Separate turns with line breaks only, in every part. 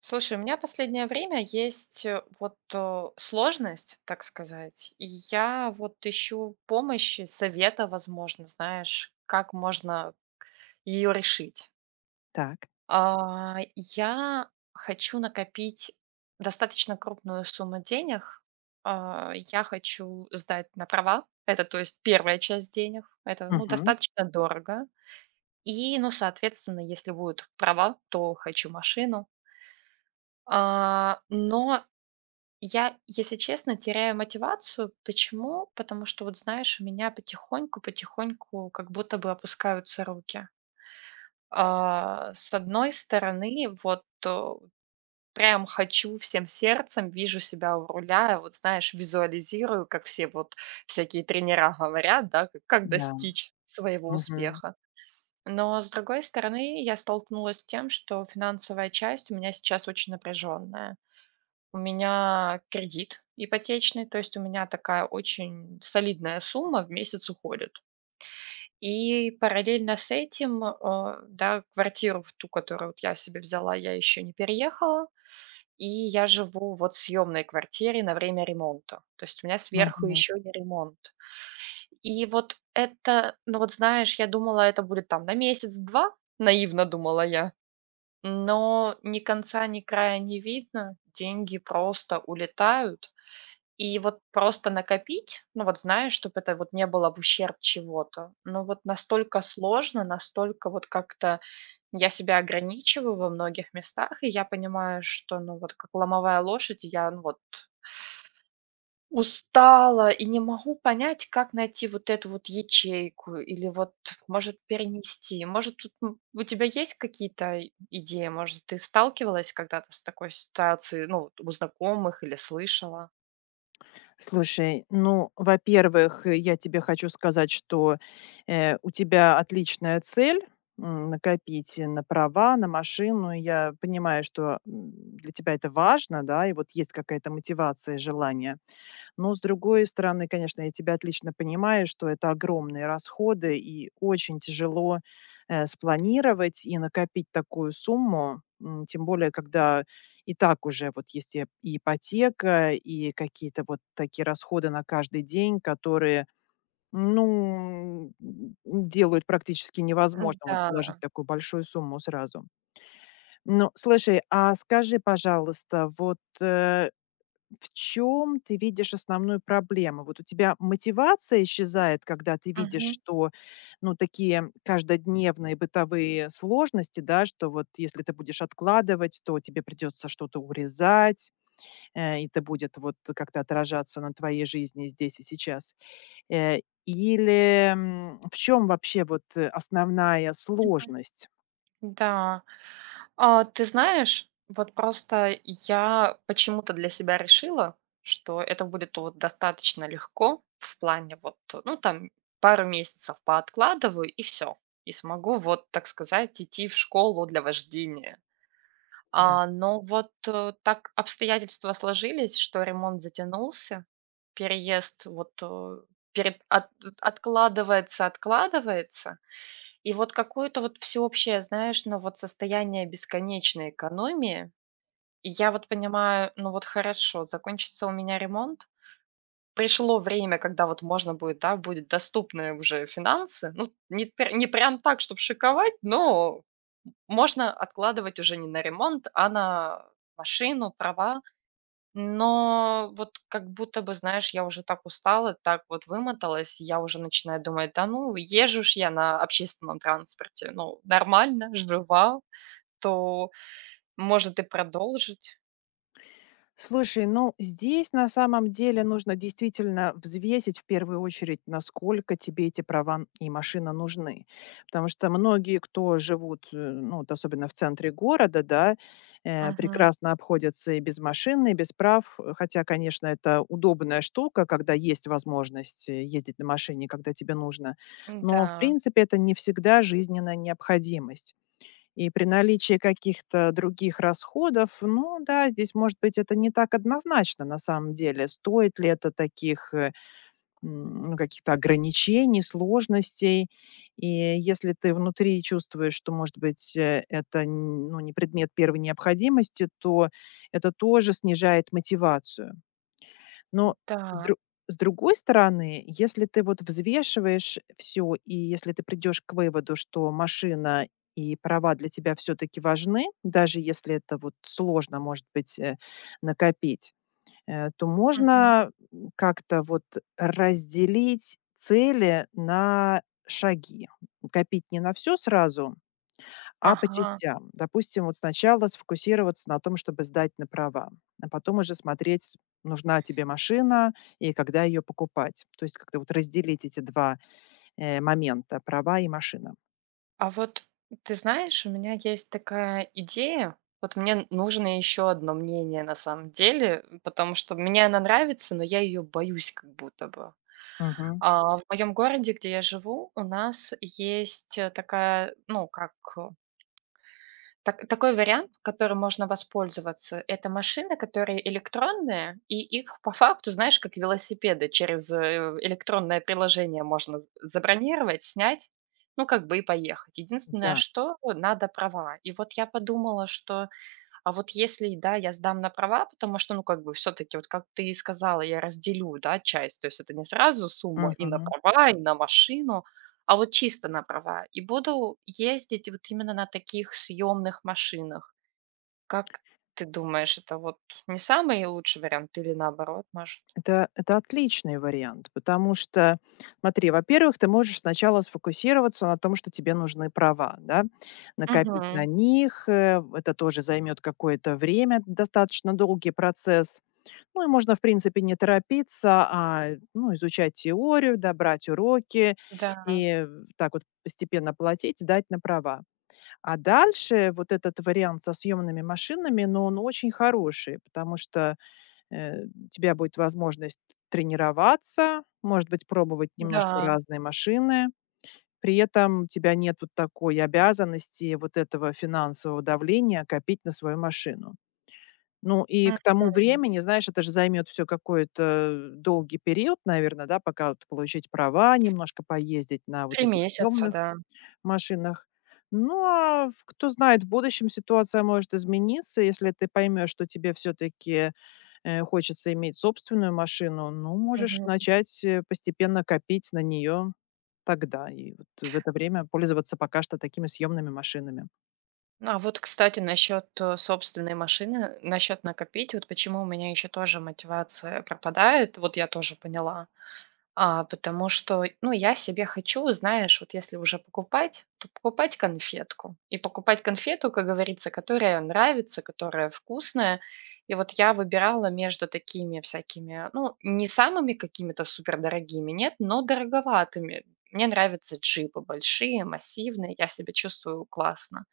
Слушай, у меня последнее время есть вот сложность, так сказать, и я вот ищу помощи, совета, возможно, знаешь, как можно ее решить.
Так.
А, я хочу накопить достаточно крупную сумму денег. А, я хочу сдать на права. Это, то есть, первая часть денег. Это, ну,
Мгм.
достаточно дорого. И, ну, соответственно, если будут права, то хочу машину. А, но я, если честно, теряю мотивацию. Почему? Потому что, вот знаешь, у меня потихоньку-потихоньку как будто бы опускаются руки. А, с одной стороны, вот прям хочу всем сердцем, вижу себя у руля, вот знаешь, визуализирую, как все вот всякие тренера говорят, да, как
Да.
достичь своего
Мгм.
успеха. Но, с другой стороны, я столкнулась с тем, что финансовая часть у меня сейчас очень напряженная. У меня кредит ипотечный, то есть у меня такая очень солидная сумма в месяц уходит. И параллельно с этим, да, квартиру, в ту, которую вот я себе взяла, я еще не переехала. И я живу вот в съемной квартире на время ремонта. То есть у меня сверху
Мгм.
еще не ремонт. И вот это, ну вот знаешь, я думала, это будет там на месяц-два, наивно думала я. Но ни конца, ни края не видно, деньги просто улетают. И вот просто накопить, ну, вот знаешь, чтобы это вот не было в ущерб чего-то. Но вот настолько сложно, настолько вот как-то я себя ограничиваю во многих местах, и я понимаю, что, ну, вот как ломовая лошадь, я, ну, вот устала и не могу понять, как найти вот эту вот ячейку или вот, может, перенести. Может, тут у тебя есть какие-то идеи? Может, ты сталкивалась когда-то с такой ситуацией, ну, вот у знакомых или слышала?
Слушай, ну, во-первых, я тебе хочу сказать, что, у тебя отличная цель, накопить на права, на машину. Я понимаю, что, для тебя это важно, да, и вот есть какая-то мотивация, желание. Но, с другой стороны, конечно, я тебя отлично понимаю, что это огромные расходы и очень тяжело, спланировать и накопить такую сумму, тем более, когда и так уже вот есть и ипотека, и какие-то вот такие расходы на каждый день, которые, ну, делают практически
М,
невозможным вот
да.
положить такую большую сумму сразу. Ну, слушай, а скажи, пожалуйста, вот, в чем ты видишь основную проблему? Вот у тебя мотивация исчезает, когда ты видишь, что, ну, такие каждодневные бытовые сложности, да, что вот если ты будешь откладывать, то тебе придется что-то урезать, и это будет вот как-то отражаться на твоей жизни здесь и сейчас. Э, Или в чем вообще вот основная
Мгм.
сложность?
Да. А, ты знаешь, вот просто я почему-то для себя решила, что это будет вот достаточно легко в плане вот, ну, там пару месяцев пооткладываю и все. И смогу вот, так сказать, идти в школу для вождения.
Да.
А, но вот, так обстоятельства сложились, что ремонт затянулся, переезд вот, перед от откладывается, откладывается. И вот какое-то вот всеобщее, знаешь, ну, вот состояние бесконечной экономии. И я вот понимаю, ну, вот хорошо, закончится у меня ремонт, пришло время, когда вот можно будет, да, будет доступные уже финансы. Ну, не прям так, чтобы шиковать, но можно откладывать уже не на ремонт, а на машину, права. Но вот как будто бы, знаешь, я уже так устала, так вот вымоталась, я уже начинаю думать, да ну, езжу ж я на общественном транспорте, ну, нормально, жива, то, может, и продолжить.
Слушай, ну здесь на самом деле нужно действительно взвесить в первую очередь, насколько тебе эти права и машина нужны. Потому что многие, кто живут, ну, вот особенно в центре города, да,
Мгм.
прекрасно обходятся и без машины, и без прав. Хотя, конечно, это удобная штука, когда есть возможность ездить на машине, когда тебе нужно. Но, в
Да,
принципе, это не всегда жизненная необходимость. И при наличии каких-то других расходов, ну да, здесь, может быть, это не так однозначно на самом деле. Стоит ли это таких ну, каких-то ограничений, сложностей? И если ты внутри чувствуешь, что, может быть, это ну, не предмет первой необходимости, то это тоже снижает мотивацию. Но с
да.
дру с другой стороны, если ты вот взвешиваешь все и если ты придешь к выводу, что машина и права для тебя все таки важны, даже если это вот сложно, может быть, накопить, то
Мгм.
можно, как-то вот разделить цели на шаги. Копить не на все сразу, а по
Ага.
частям. Допустим, вот сначала сфокусироваться на том, чтобы сдать на права, а потом уже смотреть, нужна тебе машина и когда ее покупать. То есть как-то вот разделить эти 2 момента: права и машина.
А вот ты знаешь, у меня есть такая идея, вот мне нужно еще одно мнение на самом деле, потому что мне она нравится, но я ее боюсь как будто бы.
Мгм.
А, в моем городе, где я живу, у нас есть, такая, ну, как, так такой вариант, которым можно воспользоваться. Это машины, которые электронные, и их по факту, знаешь, как велосипеды через, электронное приложение можно з забронировать, снять, ну, как бы и поехать. Единственное,
Да.
что надо права. И вот я подумала, что а вот если, да, я сдам на права, потому что, ну, как бы все-таки, вот как ты и сказала, я разделю, да, часть, то есть это не сразу сумма и на
Мгм.
права, и на машину, а вот чисто на права. И буду ездить вот именно на таких съемных машинах. Как ты думаешь, это вот не самый лучший вариант или наоборот, может?
Это отличный вариант, потому что, смотри, во-первых, ты можешь сначала сфокусироваться на том, что тебе нужны права, да, накопить на
Мгм.
них, это тоже займет какое-то время, достаточно долгий процесс. Ну и можно, в принципе, не торопиться, а, ну, изучать теорию, да, брать уроки
Да,
и так вот постепенно платить, сдать на права. А дальше вот этот вариант со съемными машинами, но он очень хороший, потому что у тебя будет возможность тренироваться, может быть, пробовать немножко
да.
разные машины. При этом у тебя нет вот такой обязанности вот этого финансового давления копить на свою машину. Ну, и к тому
Мгм.
времени, знаешь, это же займет все какой-то долгий период, наверное, да, пока вот получить права, немножко поездить на вот
3
этих
месяца,
съемных
да.
машинах. Ну, а в кто знает, в будущем ситуация может измениться. Если ты поймешь, что тебе все-таки, хочется иметь собственную машину, ну, можешь начать, постепенно копить на нее тогда и вот в это время пользоваться пока что такими съемными машинами.
Ну, а вот, кстати, насчет собственной машины, насчет накопить, вот почему у меня еще тоже мотивация пропадает, вот я тоже поняла. А, потому что, ну, я себе хочу, знаешь, вот если уже покупать, то покупать конфетку. И покупать конфету, как говорится, которая нравится, которая вкусная. И вот я выбирала между такими всякими, ну, не самыми какими-то супердорогими, нет, но дороговатыми. Мне нравятся джипы большие, массивные, я себя чувствую классно.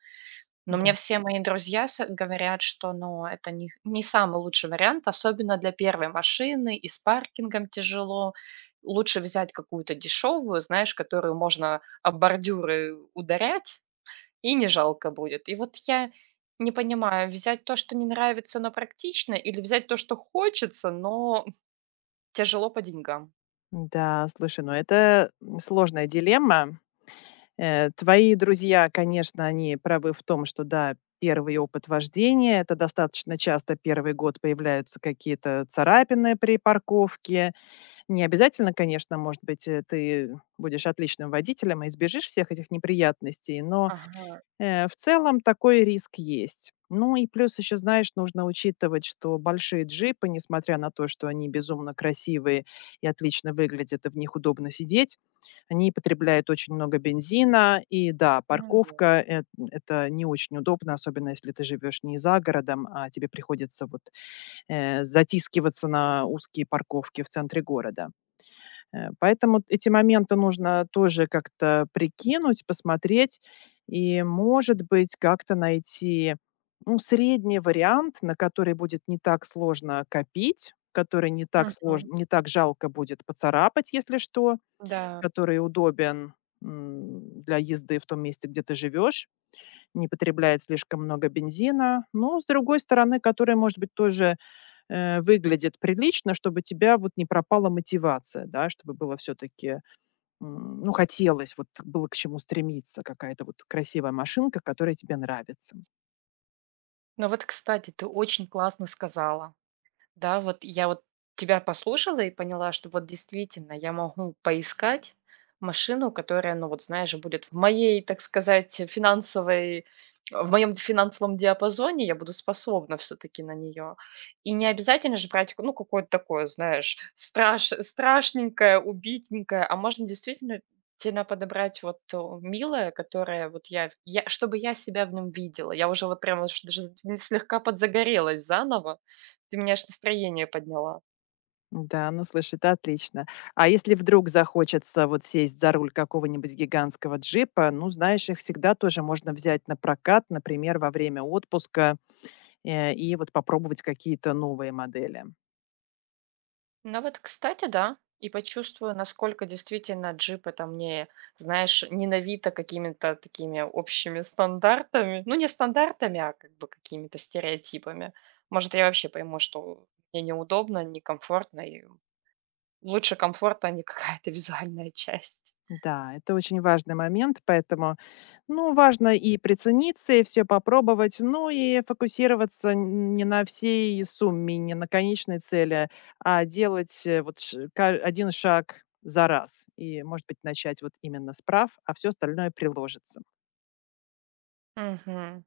Но
Да.
мне все мои друзья с говорят, что, ну, это не самый лучший вариант, особенно для первой машины, и с паркингом тяжело. Лучше взять какую-то дешевую, знаешь, которую можно об бордюры ударять, и не жалко будет. И вот я не понимаю, взять то, что не нравится, но практично, или взять то, что хочется, но тяжело по деньгам?
Да, слушай, ну это, сложная дилемма. Твои друзья, конечно, они правы в том, что да, первый опыт вождения — это достаточно часто первый год появляются какие-то царапины при парковке. Не обязательно, конечно, может быть, ты будешь отличным водителем и избежишь всех этих неприятностей, но
Ага,
В целом такой риск есть. Ну и плюс еще, знаешь, нужно учитывать, что большие джипы, несмотря на то, что они безумно красивые и отлично выглядят, и в них удобно сидеть, они потребляют очень много бензина. И да,
поняла.
парковка это не очень удобно, особенно если ты живешь не за городом, а тебе приходится вот затискиваться на узкие парковки в центре города. Поэтому эти моменты нужно тоже как-то прикинуть, посмотреть и, может быть, как-то найти, ну, средний вариант, на который будет не так сложно копить, который не так
Мгм.
сложно, не так жалко будет поцарапать, если что,
Да.
который удобен, для езды в том месте, где ты живешь, не потребляет слишком много бензина, но, с другой стороны, который, может быть, тоже, выглядит прилично, чтобы тебя вот не пропала мотивация, да, чтобы было все таки ну, хотелось, вот было к чему стремиться, какая-то вот красивая машинка, которая тебе нравится.
Ну вот, кстати, ты очень классно сказала. Да, вот я вот тебя послушала и поняла, что вот действительно я могу поискать машину, которая, ну вот знаешь, будет в моей, так сказать, финансовой, в моем финансовом диапазоне, я буду способна все-таки на нее. И не обязательно же брать, ну, какое-то такое, знаешь, страшненькое, убитенькое, а можно действительно сильно подобрать вот то милое, которое вот чтобы я себя в нем видела. Я уже вот прямо аж даже слегка подзагорелась заново, ты мне аж настроение подняла.
Да, ну, слушай, это отлично. А если вдруг захочется вот сесть за руль какого-нибудь гигантского джипа, ну, знаешь, их всегда тоже можно взять на прокат, например, во время отпуска, и вот попробовать какие-то новые модели.
Ну вот, кстати, да. И почувствую, насколько действительно джип это мне, знаешь, не какими-то такими общими стандартами. Ну, не стандартами, а как бы какими-то стереотипами. Может, я вообще пойму, что мне неудобно, некомфортно, и лучше комфорта, а не какая-то визуальная часть.
Да, это очень важный момент, поэтому, ну, важно и прицениться, и все попробовать, ну, и фокусироваться н не на всей сумме, не на конечной цели, а делать, вот ш ка 1 шаг за раз. И, может быть, начать вот именно с прав, а все остальное приложится.
Мгм.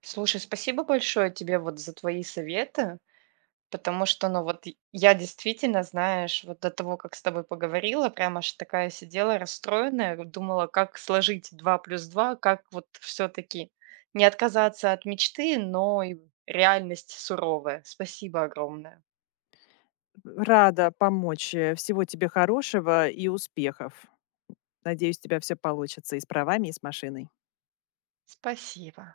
Слушай, спасибо большое тебе вот за твои советы. Потому что, ну вот, и я действительно, знаешь, вот до того, как с тобой поговорила, прям аж такая сидела расстроенная, вот думала, как сложить 2 плюс 2, как вот все таки не отказаться от мечты, но и реальность суровая. Спасибо огромное.
Рада помочь. Всего тебе хорошего и успехов. Надеюсь, у тебя всё получится и с правами, и с машиной.
Спасибо.